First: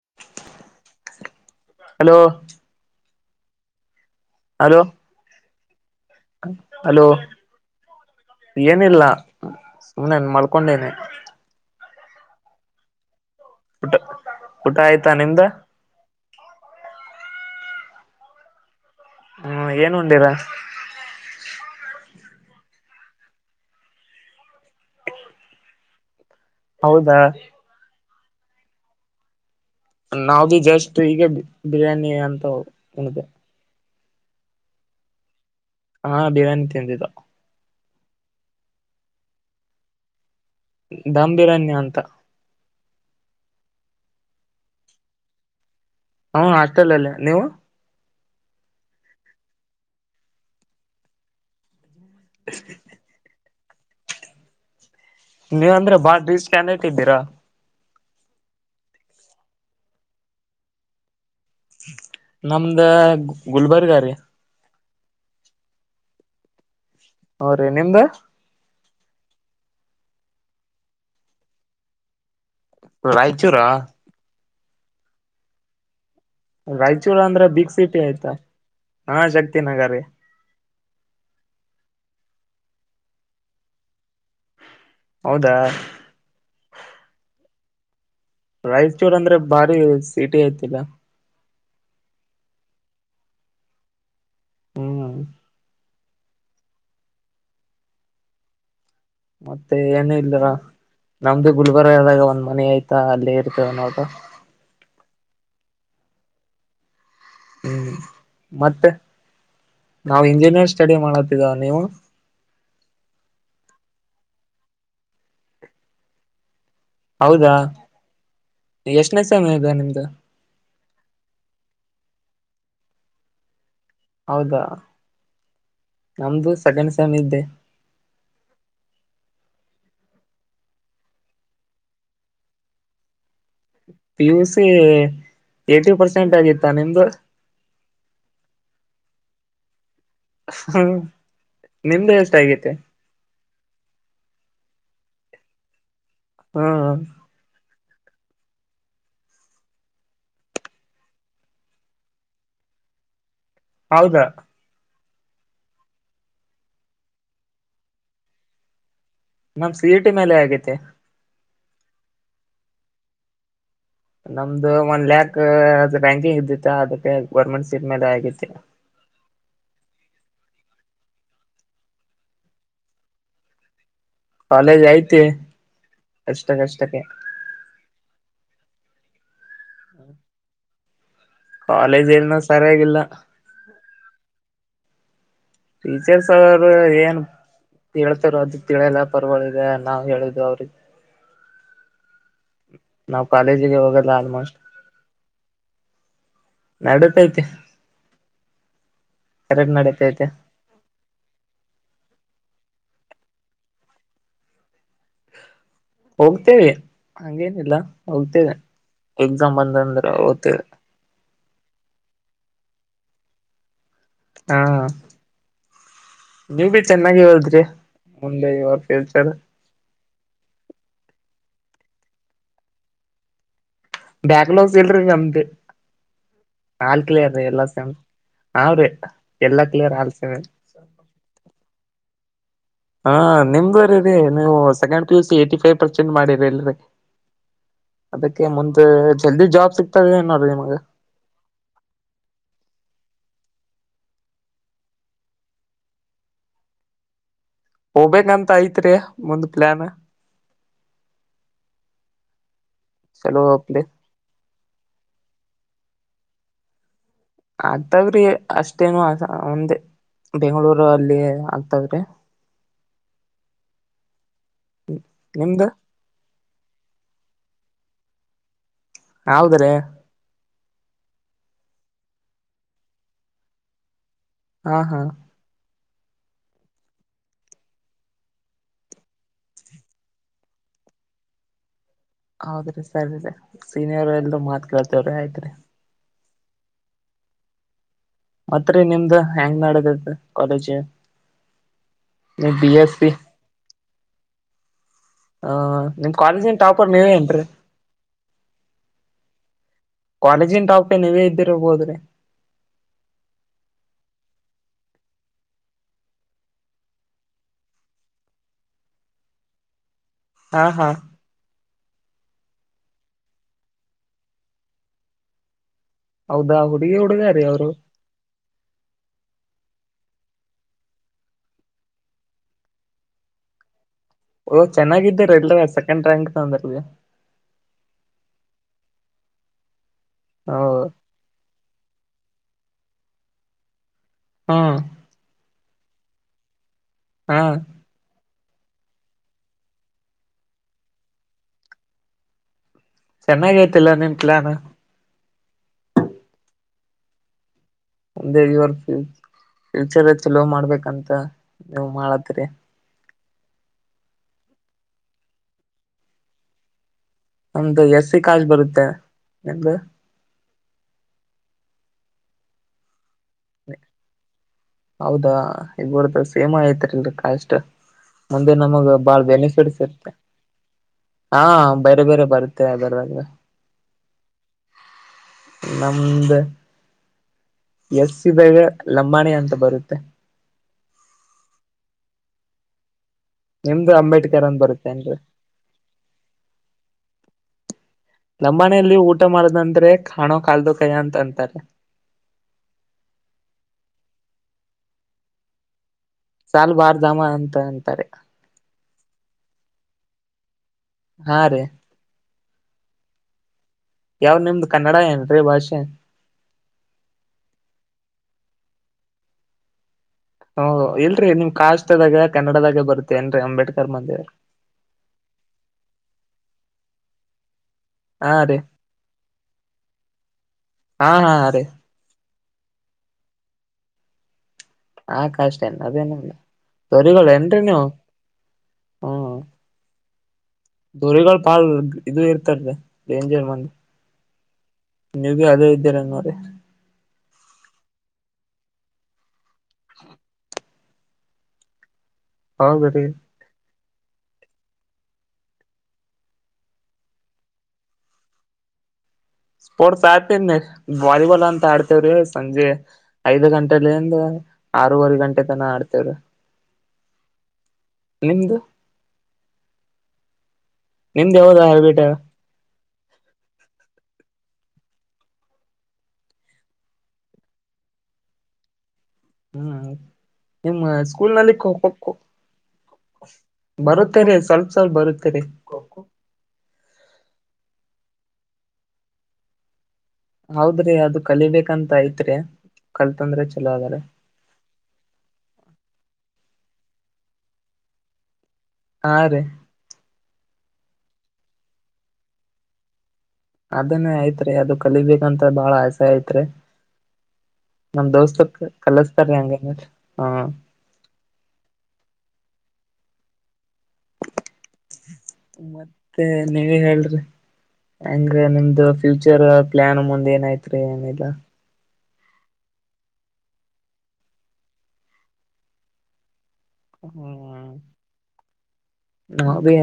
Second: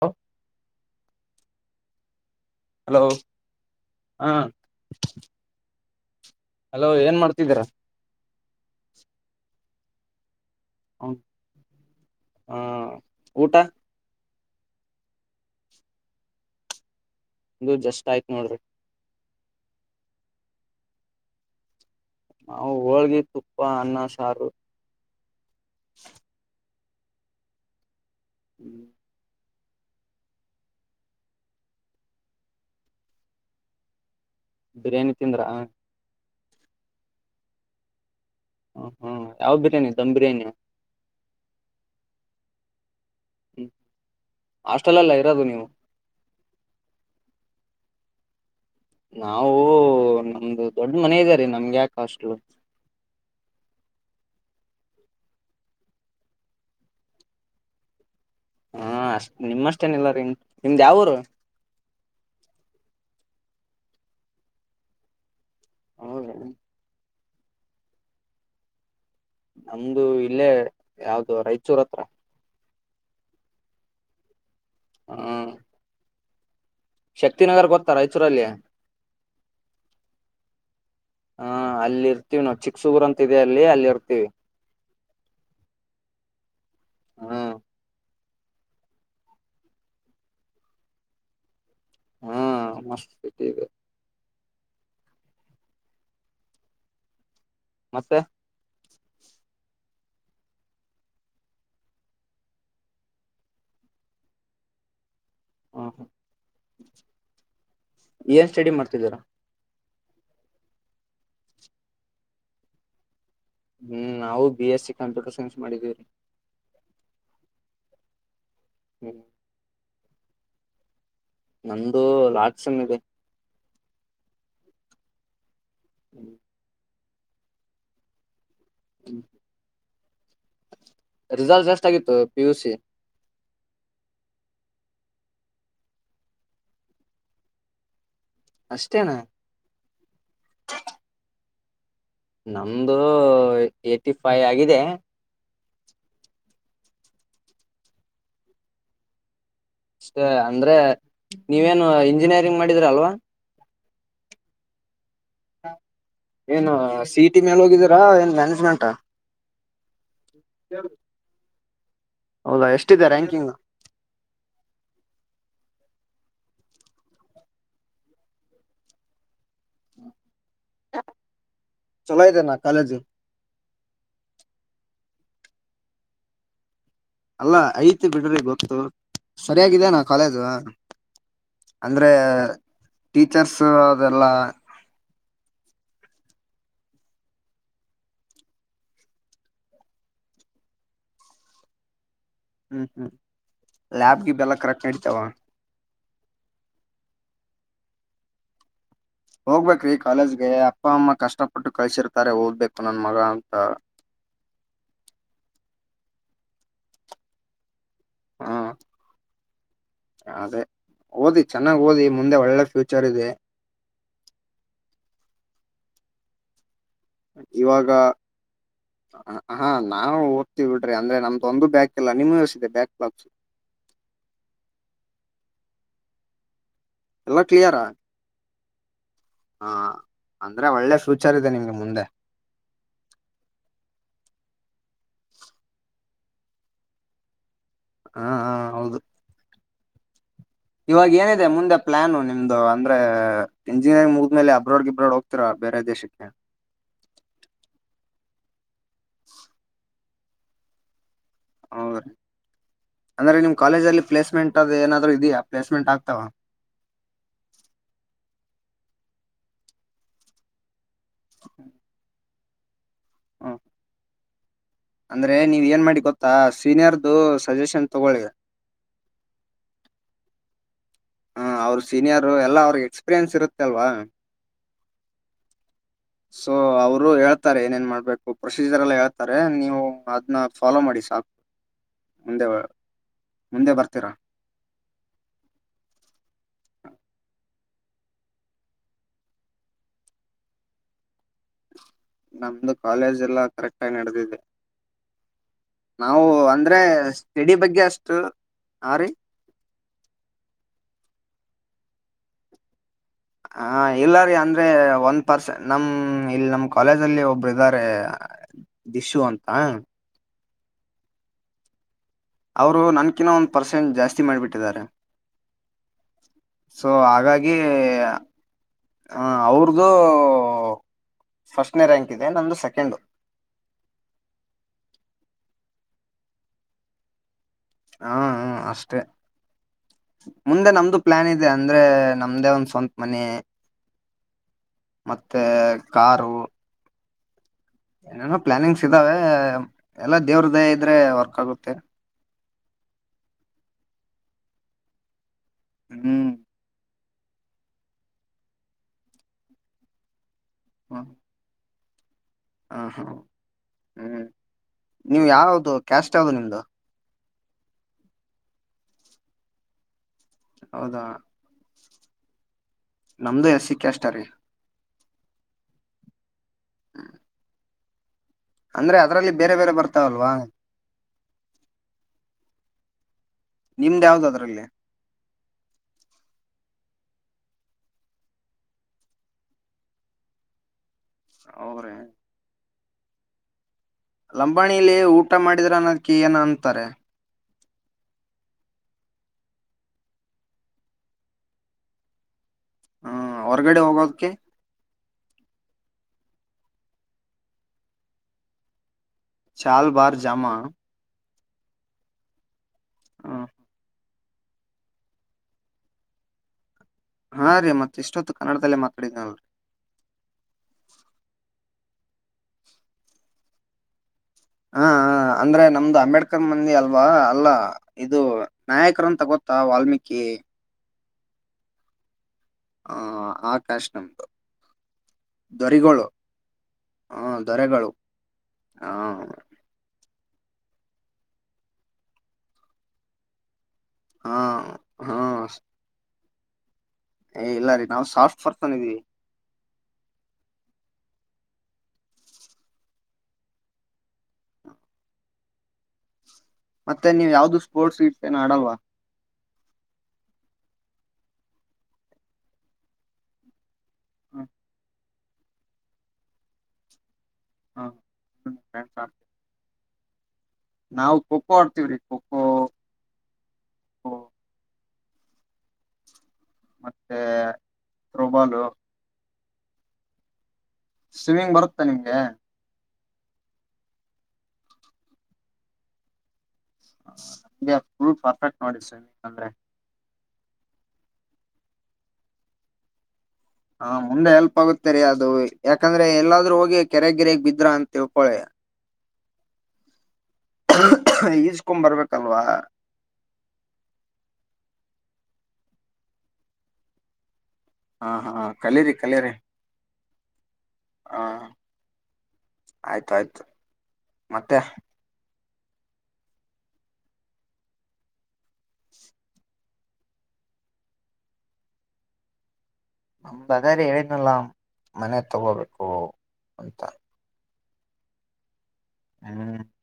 ಹ [unintelligible] ಹಲೋ ಹ ಹಾ ಅಲೋ ಏನಿಲ್ಲ ಸುಮನೆನ್ ಮಾಡ ಕೊಂಡೇವೆ ಹಾ ಊಟ ಊಟ ಆಯ್ತಾ ನಿಮ್ಮ ಇದು ಜಸ್ಟ್ ಆಯ್ತ್ ನೋಡ್ರಿ ಹ್ಮ್ ಏನ್ ಉಂಡಿರ ನಾವು ಹೋಳ್ಗಿ ತುಪ್ಪ ಅನ್ನ ಸಾರು [inaudible] [unintelligible] ಹೌದಾ [inaudible] ನಾವವು್ದ ಜಸ್ಟ್ ಈಗ ಬಿರಿಯಾನಿ ಅಂತ ಉಣ್ದೆ ಬಿರಿಯಾನಿ ತಿಂದ್ರಾ ಹಾ ಬಿರಯಾನಿ ತಿಂದಿದ್ದ ಹ ಹ್ಮ್ ಯಾವ ಬಿರಿಯಾನಿ ದಮ್ ಬಿರಿಯಾನಿ ಧಾಮ್ ಬಿರನ್ಯ ಅಂತ ಹ್ಮ್ ಆಸ್ಟೆಲ್ಲ್ಲ ಇರೋದು ನೀವು ಹ ಆತಲ್ಲ ಅಲ್ಲ ನೀವು ನಾವವು ನಮ್ದು ದೊಡ್ಡ ಮನೆ ಇದ್ದಾರಿ ನಮ್ಗೆ ಯಾಕ ಅಷ್ಟಲು ನೀವ ಅಂದ್ರೆ ಬಾಳ ರೀಸ್ ಸ್ಟಾಂಡ್ ಇದೀರಾ ಹಾ ಅಷ್ಟ ನಿಮ್ಮಷ್ಟೇನ ಇಲ್ಲ ರೀ ನಿಮ್ದ್ ಯಾವರು ನಮ್ದ ಗುಲ್ಬರ್ಗ ರೀ ಹೌದ ಹ್ರೀ ನಿಮ್ದ ನಮ್ದು ಇಲ್ಲೇ ಯಾವ್ದು ರಾಯಚೂರ್ ಹತ್ರ ರಾಯಚೂರಾ ಹ್ಮ ರಾಯಚೂರ್ ಅಂದ್ರೆ ಶಕ್ತಿನಗರ್ ಬಿಗ್ ಗೊತ್ತಾ ಸಿಟಿ ಆಯ್ತಾ ರಾಯಚೂರಲ್ಲಿ ಹ ಹಾ ಶಕ್ತಿ ನಗರೀ. ಹಾ ಅಲ್ಲಿ ಇರ್ತೀವಿ ನಾವ್ ಚಿಕ್ಸುಗುರ್ ಅಂತ ಇದೆ ಅಲ್ಲಿ ಅಲ್ಲಿ ಇರ್ತೀವಿ ಹೌದಾ ಹಾ ರಾಯಚೂರ್ ಅಂದ್ರೆ ಬಾರಿ ಸಿಟಿ ಆಯ್ತಲ್ಲಾ ಹಾ ಮಸ್ತ್ ಸಿಟ ಇದೆ ಹ್ಮ್ ಮತ್ತೆ ಮತ್ತೆ ಏನ ಇಲ್ದರಾ ನಮ್ದು ಗುಲ್ಬರ್ಗ ದಾಗ ಒಂದ್ ಮನೆ ಆಯ್ತ ಅಲ್ಲೇ ಇರ್ತೇವ ನಾವು. ಹ ಹು ಹ್ಮ್ ಮತ್ತೆ ನಾವು ಇಂಜಿನಿಯರ್ ಸ್ಟಡಿ ಮಾಡಕತಿದ ನೀವು. ಹ್ಮ್ ನಾವು B S C computer science ಮಾಡಿದೀವ್ರಿ. ಹೌದಾ ಹ್ಮ್ ಎಷ್ಟನೇ ಸೆಮ್ ಇದ ನಿಮ್ದು. ನಮ್ದು ಲಾಸ್ಟ್ ಸೆಮ್ ಇದೆ. ಹೌದಾ ನಮ್ದು ಸೆಕೆಂಡ್ ಸೆಮ್ ಇದ್ದೆ. ಹ್ಮ್ ರಿಸಲ್ಟ್ ಎಸ್ಟ್ ಆಗಿತ್ತು P U C. P U C eighty percent ಆಗಿತ್ತ ನಿಮ್ದು. ಅಷ್ಟೇನಾ. ಹ್ಮ್ ನಿಮ್ದು ಎಷ್ಟ ಆಗೈತೆ ನಮ್ದು ಎಯ್ಟಿ ಫೈವ್ ಆಗಿದೆ. ಹಾಅ ಅಷ್ಟೇ ಅಂದ್ರೆ ನೀವೇನು ಇಂಜಿನಿಯರಿಂಗ್ ಮಾಡಿದ್ರ ಅಲ್ವಾ. ಹೌದಾ ಏನು ಸಿ ಇ ಟಿ ಮೇಲೆ ಹೋಗಿದ್ದೀರಾ ಏನ್ ಮ್ಯಾನೇಜ್ಮೆಂಟಾ. ನಮದ ಸಿ ಇ ಟಿ ಮೇಲೆ ಆಗೈತೆ. ಹೌದಾ ಎಷ್ಟಿದೆ ರಾಂಕಿಂಗ್. ನಮ್ದು ಒಂದ್ ಲ್ಯಾಕ್ ಅ ರಾಂಕಿಂಗ್ ಇದ್ದಿತ್ತ ಅದಕ್ಕೆ ಗೌರ್ಮೆಂಟ್ ಸೀಟ್ ಮೇಲೆ ಆಗೈತಿ. ಹ್ಮ ಚಲೊ ಇದೆನಾ ಕಾಲೇಜು. ಕಾಲೇಜ್ ಐತಿ ಅಷ್ಟ ಕಷ್ಟಕ್ಕೆ. ಅಲ್ಲಾ ಐತೆ ಬಿಡ್ರಿ ಗೊತ್ತು ಸರಿಯಾಗಿದಾನ ಕಾಲೇಜು. ಅಂದ್ರೆ ಕಾಲೇಜ್ ಏನ ಸರಿಯಾಗಿಲ್ಲ ಟೀಚರ್ಸ್ ಅದೆಲ್ಲ. ಟೀಚರ್ಸ್ ಅವರು ಏನು. ಹೇಳ್ತಾರ ಅದ ತಿಳಿಯಲ್ಲ ಪರ್ವಾಗಿದೆ ನಾವು ಹೇಳುದು ಅವ್ರಿಗೆ ಹ್ಮ್ ಹ್ಮ್ ನಾವು ಕಾಲೇಜಿಗೆ ಹೋಗಲ್ಲ ಲ್ಯಾಬ್ ಗಿಬ್ ಎಲ್ಲ ಆಲ್ಮೋಸ್ಟ್. ಕರೆಕ್ಟ್ ನಡಿತಾವ ನಡೆತೈತಿ. ಹೋಗ್ಬೇಕ್ರೀ ಕಾಲೇಜ್ಗೆ ಅಪ್ಪ ಅಮ್ಮ ಕಷ್ಟಪಟ್ಟು ಕಳ್ಸಿರ [unintelligible] ತಾರೆ ಓದಬೇಕು ನನ್ ಮಗ ಅಂತ. ಹೋಗ್ತೇವೆ ಹಂಗೇನಿಲ್ಲ. ಹೋಗ್ತೇವೆ ಹಾ ಎಕ್ಸಾಮ್ ಬಂದಂದ್ರೆ ಅದೇ ಹೋಗ್ತೇವೆ. ಓದಿ ಚೆನ್ನಾಗ್ ಓದಿ ಮುಂದೆ ಒಳ್ಳೆ ಫ್ಯೂಚರ್ ಇದೆ. ಹಾ ನೀವು ಬಿ ಚೆನ್ನಾಗಿ ಒದ್ರಿ ಇವಾಗ ಮುಂದೆ ಇವ ಫ್ಯೂಚರ್. ಹಾ ನಾವು ಓದ್ತೀವಿ ಬಿಡ್ರಿ ಅಂದ್ರೆ ನಮ್ದು ಒಂದು ಬ್ಯಾಕ್ ಎಲ್ಲ ನಿಮವ್ ಯಸಿದೆ ಬ್ಯಾಕ್ ಲಾಕ್ಸ್. ಬ್ಯಾಕ್ ಲೋಗ್ಸ್ ಇಲ್ರಿ ನಮ್ದು ಅಲ್ ಕ್ಲಿಯರ್ ಎಲ್ಲಾ ಸೆಮ್. ಅವ್ರಿ ಹಾ ಅಂದ್ರೆ ಒಳ್ಳೆ ಫ್ಯೂಚರ್ ಇದೆ ನಿಮ್ಗೆ ಮುಂದೆ. ಹಾ ನಿಮ್ದ ರಿ ರಿ ನೀವು second P U C eighty five percent ಮಾಡಿರಿ ಇಲ್ರಿ. ಹಾ ಅದಕ್ಕೆ ಹಾ ಮುಂದೆ ಹೌದು ಜಲ್ದಿ ಜಾಬ್ ಸಿಗ್ತದೆ ಏ ನೋಡ್ರಿ. ಇವಾಗ ಏನಿದೆ ಮುಂದೆ ಪ್ಲಾನು ನಿಮ್ದು ಅಂದ್ರೆ. ಇಂಜಿನಿಯರಿಂಗ್ ಮುಗುದ್ಮೇಲೆ ಅಬ್ರಾಡ್ ಗಿಬ್ರೋಡ್ ಹೋಗ್ತಿರ ಬೇರೆ ದೇಶಕ್ಕೆ. ಹೋಗ್ಬೇಕಂತ ಐತ್ರಿ ಮುಂದ್ ಪ್ಲಾನ್. ಹೌದ್ರೀ ಅಂದ್ರೆ ಚಲೋ ನಿಮ್ ಪ್ಲೇ ಕಾಲೇಜ ಅಲ್ಲಿ ಪ್ಲೇಸ್ಮೆಂಟ್ ಅದು ಏನಾದ್ರು ಇದಿಯ. ಪ್ಲಸ್ಮೆಂಟ್ ಆಗ್ತಾವ. ಆಗ್ತಾವ್ರಿ ಅಷ್ಟೇನು ಆಗಲ್ಲ ಒಂದೆ ಬೆಂಗಳೂರು. ಇರು ಅಲ್ಲಿ ಆಗ್ತದ್ರೆ [inaudible] ಅಂದ್ರೆ ನೀವ್ ನಿಮ್ದು ಏನ್ ಮಾಡಿ ಗೊತ್ತಾ ಸೀನಿಯರ್ದು ಸಜೆಷನ್ ತಗೊಳಿ ಹೌದ್ರೆ ಹ ಅವ್ರ ಸೀನಿಯರ್ ಎಲ್ಲಾ ಅವ್ರಿಗೆ ಎಕ್ಸ್ಪೀರಿಯನ್ಸ್ ಇರುತ್ತೆ ಅಲ್ವಾ ಹಾ ಹಾ ಸೊ ಅವರು ಹೇಳ್ತಾರೆ ಏನೇನ್ ಮಾಡ್ಬೇಕು ಪ್ರೊಸೀಜರ್ ಎಲ್ಲ ಹೇಳ್ತಾರೆ ನೀವು ಅದ್ನ ಫಾಲೋ ಮಾಡಿ ಸಾಕು [inaudible] ಹೌದ್ರಿ ಸರಿ ಸ ಮುಂದೆ ಬರ್ತೀರಾ ಸೀನಿಯರ್ ಎಲ್ರೂ ಮಾತ್ಕಳ್ತೇವ್ರೆ ಆಯ್ತ್ರಿ ಮತ್ರರಿ ನಿಮ್ದ ಹೆಂಗ್ ನಡೆತಿ ಕಾಲೇಜಿ ನಮ್ದು ಕಾಲೇಜ ಎಲ್ಲಾ ಕರೆಕ್ಟ್ ಆಗಿ ನಡೆದಿದೆ ಆ ನಿಮ್ ನಾವು ಕಾಲೇಜಿನ ಅಂದ್ರೆ ಟಾಪರ್ ನೀವೇ ಏನ್ರರಿ ಸ್ಟಡಿ ಬಗ್ಗೆ ಅಷ್ಟು ಹಾ ರೀ ಕಾಲೇಜಿನ ಟಾಪ್ಗೆ ನೀವೇ ಇದ್ದಿರಬೋದ್ರಿ ಹಾ ಇಲ್ಲ ರೀ ಅಂದ್ರೆ ಒಂದ್ ಪರ್ಸನ್ ನಮ ಇಲ್ಲಿ ನಮ್ ಕಾಲೇಜ ಅಲ್ಲಿ ಒಬ್ರು ಇದ್ದಾರೆ ದಿಶು ಅಂತ ಹಾ ಹಾ ಅವರು ನನ್ಕಿನ್ನ ಒಂದು ಪರ್ಸೆಂಟ್ ಜಾಸ್ತಿ ಮಾಡಿಬಿಟ್ಟಿದ್ದಾರೆ ಹೌದಾ ಸೊ ಹುಡುಗಿ ಹುಡುಗ ರೀ ಹಾಗಾಗಿ ಅವ್ರು [inaudible] ಹಾ ಅವರು ಅವ್ರದು ಫಸ್ಟ್ನೇ ರಾಂಕ್ ಇದೆ ನಂದು ಸೆಕೆಂಡು ಓ ಚೆನ್ನಾಗಿದ್ದಾರ ಎಲ್ಲ ಸೆಕೆಂಡ್ ರಾಂಕ್ ತಂದಿರಿ ಹಾ ಹಾ ಅಷ್ಟೇ [inaudible] ಮುಂದೆ ಹೌದು ನಮ್ದು ಪ್ಲಾನ್ ಇದೆ ಅಂದ್ರೆ ನಮ್ದೇ ಒಂದ ಸ್ವಂತ ಮನೆ ಹ್ಮ್ [inaudible] ಮತ್ತೆ ಕಾರು ಹಾ ಏನೇನೋ ಪ್ಲಾನಿಂಗ್ಸ್ ಇದ್ದಾವೆ ಎಲ್ಲಾ ದೇವ್ರ್ ದಯೆ ಇದ್ರೆ ವರ್ಕ್ ಆಗುತ್ತೆ ಚೆನ್ನಾಗ ಅಯ್ತಿಲ್ಲ ನಿಮ್ಮ್ ಪ್ಲಾನ್ ಹ್ಮ್ ಒಂದೆ ಇವರ್ ಫ್ಯ ಫ್ಯೂಚರ್ ಚಲೋ ಮಾಡ್ಬೇಕಂತ ನೀವು ಮಾಡ ಹಾ ಹಾ ಹ್ಮ್ [inaudible] ನೀವು ಯಾವ್ದ ಕ್ಯಾಸ್ಟ್ ಯಾವ್ದ ನಿಮ್ದು ನಮ್ದು ಎಸ್ ಸಿ ಕಾಸ್ಟ್ ಬರುತ್ತೆ ನಿಮ್ಮದು ಹೌದಾ ನಮ್ದು ಎಸ್ ಸಿ ಕ್ಯಾಸ್ಟ್ರೀ ಹೌದಾ ಇಬ್ರುದು ಸೇಮ ಐತರಿಲ್ರಿ ಕ್ಯಾಸ್ಟ್ ಮುಂದೆ ನಮಗ ಅಂದ್ರೆ ಬಾಳ್ ಅದ್ರಲ್ಲಿ ಬೇರೆ ಬೇರೆ ಬೆನಿಫಿಟ್ಸ್ ಇರುತ್ತೆ ಬರ್ತಾವಲ್ವಾ [inaudible] ಹಾ ಬೇರೆ ಬೇರೆ ಬರುತ್ತೆ [unintelligible] ನಿಮ್ದ ಯಾವ್ದ ಅದ್ರಲ್ಲಿ ನಮ್ದ ಎಸ್ ಸಿ ದಾಗ ಲಂಬಾಣಿ ಅಂತ ಬರುತ್ತೆ [unintelligible] ನಿಮ್ದು ಅಂಬೇಡ್ಕರ್ ಅಂತ ಲಂಬಾಣಿಲಿ ಬರುತ್ತೇನ್ರಿ ಊಟ ಮಾಡಿದ್ರ ಅನ್ನದಕ್ಕೆ ಏನ ಅಂತಾರೆ ಲಂಬಾಣಿಯಲ್ಲಿ ಊಟ ಮಾಡದಂದ್ರೆ ಕಾಣೋ ಕಾಲದು ಕಯ್ಯ ಅಂತ ಅಂತಾರೆ ಹ್ಮ್ ಹೊರಗಡೆ ಹೋಗೋಕ್ಕೆ ಸಲ್ವಾರ್ ಜಾಮ ಅಂತ ಅಂತಾರೆ ಚಲ್ ಬಾರ ಜಾಮಾ ಹಾ ರೀ ಹಾ ಯಾವ್ ನಿಮ್ದ ಕನ್ನಡ ಏನ್ರೀ ಭಾಷೆ ಹಾ ರೀ ಮತ್ತ ಇಷ್ಟೊತ್ತು ಕನ್ನಡದಲ್ಲೇ ಮಾತಾಡಿದೀನಲ್ರರಿ ಹೂ ಇಲ್ರರಿ ನಿಮ್ ಕಾಸ್ದಾಗ ಕನ್ನಡದಾಗ ಬರುತ್ತೇ ನ್ರರಿ ಅಂಬೇಡ್ಕರ್ ಮಂದೇವ ಹಾ ಅಂದ್ರೆ ನಮ್ದು ಅಂಬೇಡ್ಕರ್ ಮಂದಿ ಅಲ್ವಾ ಅಲ್ಲ ಇದು ಹಾ ರೀ ನಾಯಕರು ಅಂತ ಗೊತ್ತ ವಾಲ್ಮೀಕಿ ಹಾ ಹಾ ಅರೆ ಹಾ ಹ ಆಕಾಶ್ ನಮ್ದು ಆ ಕಾಷ್ಟ ಏನ್ ದೊರಿಗಳು ಅದೇನಲ್ಲ ದೊರೆಗಳು ಏನ್ರರಿ ನೀವು ಹಾ [unintelligible] ದೊರಿಗಳು ಕಾಲ್ ಇದು ಇರ್ತಾರದೆ ಡೇಂಜರ್ ಮಂದಿ ಹಾ ಹಾ ಮ್ಯಾಬಿ ಅದೇ ಇದ್ದೀರ ನೋಡಿ ಏ ಇಲ್ಲ ರೀ ನಾವು ಸಾಫ್ಟ್ ಬರ್ತಾನ ಇದಿದೀವಿ ಹಾ [unintelligible] ಮತ್ತೆ ನೀವ್ ಯಾವ್ದು ಸ್ಪೋರ್ಟ್ಸ್ ಗ ಏನ್ ಆಡಲ್ವಾ ಸ್ಪೋರ್ಟ್ಸ್ ಆಡ್ತೇನೆ ವಾಲಿಬಾಲ್ ಅಂತ ಆಡ್ತೇವ್ರಿ ಸಂಜೆ ಐದ್ ಗಂಟೆ ಲಂದ ಆರೂವರೆ ಗಂಟೆ ತನ ಆಡ್ತೇವ್ರ ನಿಮ್ದು ನಾವು ನಿಮ್ದ್ ಖೋಖೋ ಯಾವ್ದ ಆಡ್ತವ್ರಿ ಹ್ಯಾಬಿಟ್ ಖೋಖೋ ಮತ್ತೆ ಥ್ರೋಬಾಲು ಹ್ಮ್ ನಿಮ್ಮ ಸ್ಕೂಲ್ ಸ್ವಿಮ್ಮಿಂಗ್ ನಲ್ಲಿ ಬರುತ್ತಾ ಖೋಖೋ [unintelligible] ನಿಮ್ಗೆ ಬರುತ್ತೇರಿ ಸ್ವಲ್ಪ ಸಲ್ ಬರುತ್ತೇರಿ ಖೋಖೋ ಅ ಫಲ್ ಪರ್ಫೆಕ್ಟ್ ನೋಡಿ ಸ್ವಿಮಿಂಗ ಅಂದ್ರೆ ಹೌದ್ರಿ ಅದು ಕಲಿಬೇಕಂತ ಐತ್ರಿ ಕಲ್ ಹಾ ಮುಂದೆ ಎಲ್ಪ್ ಆಗುತ್ತೆರಿ ಅದು ಯಾಕಂದ್ರೆ ಎಲ್ಲಾದ್ರೂ ಕೆರೆಗೆರೆಗ್ ಬಿದ್ರಾ ಅಂತ ತಿಳ್ಕೊಳೆ ಹಾ ರೀ ಇಸೊಕೊಂಡ ಬರ್ಬೇಕಲ್ವಾ ಅದನ್ನೇ ಆಯ್ತ್ರಿ ಅದು ಕಲಿಬೇಕಂತ ಬಾಳ ಆಸೆ ಆಯ್ತ್ರಿ ನಮ ಹಾ ಹಾ ದೋಸ್ತಕ್ ಕಲೀರಿ ಕಲೀರಿ ಕಲಸ್ತಾರಿ ಹಂಗನ ಹ ಹಾ ಆಯ್ತು ಆಯ್ತು ಮತ್ತೆ ಮತ್ತೆ ನೀವ ಹೇಳ್ರಿ ಹೆಂಗ ನೀಮ್ದ ಫ್ಯೂಚರ್ ಪ್ಲಾನ್ ಮುಂದೆ ಏನಾಯತ್ರಿ ಏನೆಲ್ಲಾ ನಮ್ದದಾರಿ ಹೇಳನಲ್ಲ ಮನೆ ತಗೋಬೇಕು ಅಂತ ಹ್ಮ ಹ್ಮ್ ಮ್ಯಾಬಿ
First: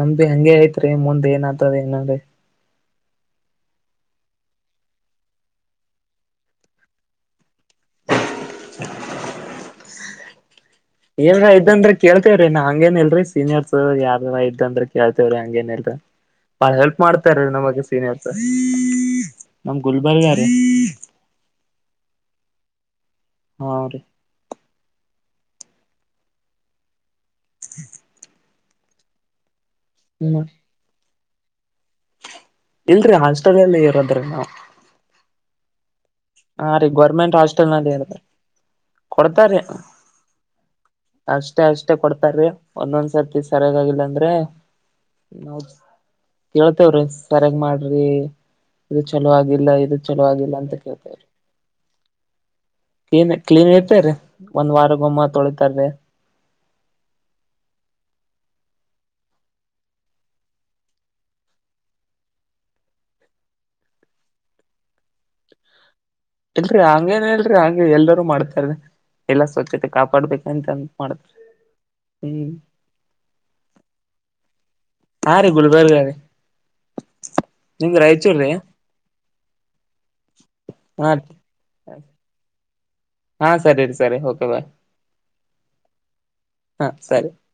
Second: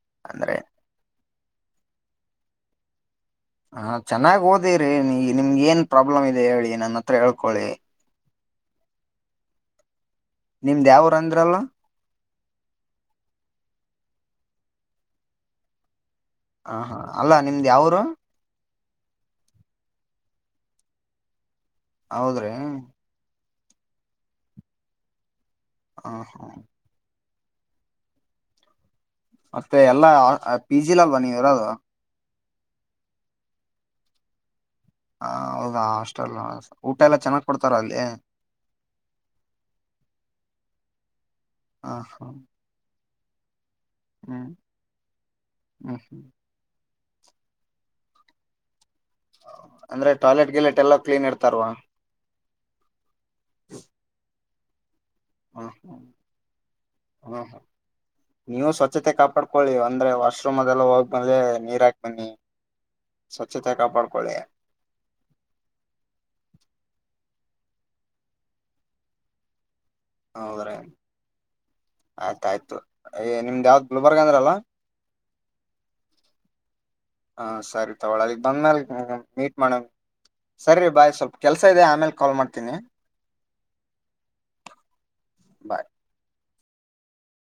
ನಮ್ದಿ ಹಂಗಗೆ ಅಂದ್ರೆ ಐತ್ರಿ ಮುಂದ್ ಏನತದ ಏನನ್ರಿ ಹ ಚೆನ್ನಾಗ್ ಓದಿರಿ ನೀ ನಿಮ್ಗೆ ಏನ್ ಪ್ರಾಬ್ಲಮ್ ಇದೆ ಹೇಳಿ ನನ್ನ ಹತ್ರ ಹೇಳ್ಕೊಳಿ [inaudible] ನಿಮ್ದ್ ಯಾವ್ರ ಏನಾದ್ರೂ ಅಂದ್ರಲ್ಲ ಇದ್ರೆ ಕೇಳ್ತೀನಿ ನಾ ಹಂಗೇನ್ ಇಲ್ರಿ ಸೀನಿಯರ್ಸ್ ಯಾರ ಇದ ಅಂದ್ರೆ ಕೇಳ್ತೇವ್ರೀ ಹಂಗೇಏನ್ಲ್ರಿ ಬಾಳ ಹ ಹಾ ಹೆಲ್ಪ್ ಅಲ್ಲಾ ಮಾಡ್ತಾರ ನಿಮ್ದ್ ನಮಗ್ಗೆ ಯಾವ್ರು ಸೀನಿಯರ್ಸ್ ನಮ್ ಗುಲ್ಬರ್ಗ ರೀ ಹೌದ್ರಿ ಹಾ ರೀ ಹ ಹಾ [unintelligible] ಮತ್ತೆ ಎಲ್ಲಾ ಪಿಜಿಲ್ ಅಲ್ವಾ ನೀವು ಇರೋದು ಇಲ್ರರಿ ಹಾಸ್ಟಲಿಯಲ್ಲಿ ಇರೋದ್ರಿ ನಾವು ಹ ಹೌದಾ ಅಷ್ಟ ಷ್ಟಲ್ಲ ಹಾ ರೀ ಊಟ ಎಲ್ಲ ಗೌರ್ಮೆಂಟ್ ಚೆನ್ನಾಗ್ ಹಾಸ್ಟೆಲ್ ಕೊಡ್ತಾರ ನಲ್ಲಿ ಅಲ್ಲಿ ಇರೋದ್ರಿ ಕೊಡ್ತಾರೀ ಅಷ್ಟೇ ಹ ಅಷ್ಟೇ ಹ್ಮ್ ಕೊಡ್ತಾರೀ ಒಂದೊಂದ್ಸರ್ತಿ ಸರಿಯಾಗಿಗಿಲ್ಲ ಅಂದ್ರೆ ಹ್ಮ್ ಹ್ಮ್ [unintelligible] ತವ್ರಿ ಸರಿಯಾಗ್ ಮಾಡ್ರಿ ಇದು ಚಲೋ ಆಗಲ್ಲ ಇದು ಅಂದ್ರೆ ಚಲೋ ಟಾಯ್ಲೆಟ್ ಆಗಲ್ಲ ಅಂತ ಗಿಲೆಟ್ ಎಲ್ಲಾ ಕೇಳ್ತರು ಕ್ಲೀನ್ ಇರ್ತಾರವಾ ಕ್ಲೀನ್ ಕ್ಲೀನ್ ಇರ್ತರೆ ಒಂದ್ ವಾರ ಗೊಮ್ಮ ತೊಳಿತಾರ ಹಾ ಹಾ ನೀವು ಸ್ವಚ್ತೆ ಕಾಪಾಡ್ಕೊಳ್ಳಿ ಅಂದ್ರೆ ವಾಶ್ರೂಮ್ ಅದೆಲ್ಲ ಹೋಗ್ ಬಂದ್ರೆ ನೀರ್ ಹಾಕ್ ಬನ್ನಿ ಸ್ವಚ್ಛತೆ ಕಾಪಾಡಿಕೊಳ್ಳಿ ಇಲ್ರರಿ ಹಂಗೇನ ಹೇಳಲ್ರಿ ಹಾಗೆ ಎಲ್ಲರೂ ಮಾಡ್ತಾರ ಎಲ್ಲಾ ಸ್ವಚ್ಛತೆ ಕಾಪಾಡ್ಬೇಕಂತ ಹೌದ್ರೀ ಮಾಡ್ತಾರ ಹ್ಮ್ ಆಯ್ತಾಯ್ತು ನಿಮ್ದ್ ಯಾವ್ದ್ ಗುಲ್ಬರ್ಗ ಅಂದ್ರಲ್ಲ ಹಾಂ ರೀ ಗುಲ್ಬರ್ಗ ರೀ ಹಾ ಸರಿ ನಿಮ್ದ್ ತಗೊಳ ರಾಯಚೂರ್ ಅದಿಕ್ ರೀ ಬಂದ್ಮ್ಯಾಲ ಮೀಟ್ ಮಾಡಂಗ ಸರಿ ಹಾ ಬಾಯ್ ಸ್ವಲ್ಪ ಕೆಲ್ಸ ಇದೆ ಆಮೇಲ್ ಕಾಲ್ ಮಾಡ್ತೀನಿ ಹಾ ಸರಿ ಸರಿ ಕೆ ಬಾಯ್ ಬಾಯ್ ಹಾ ಸರಿ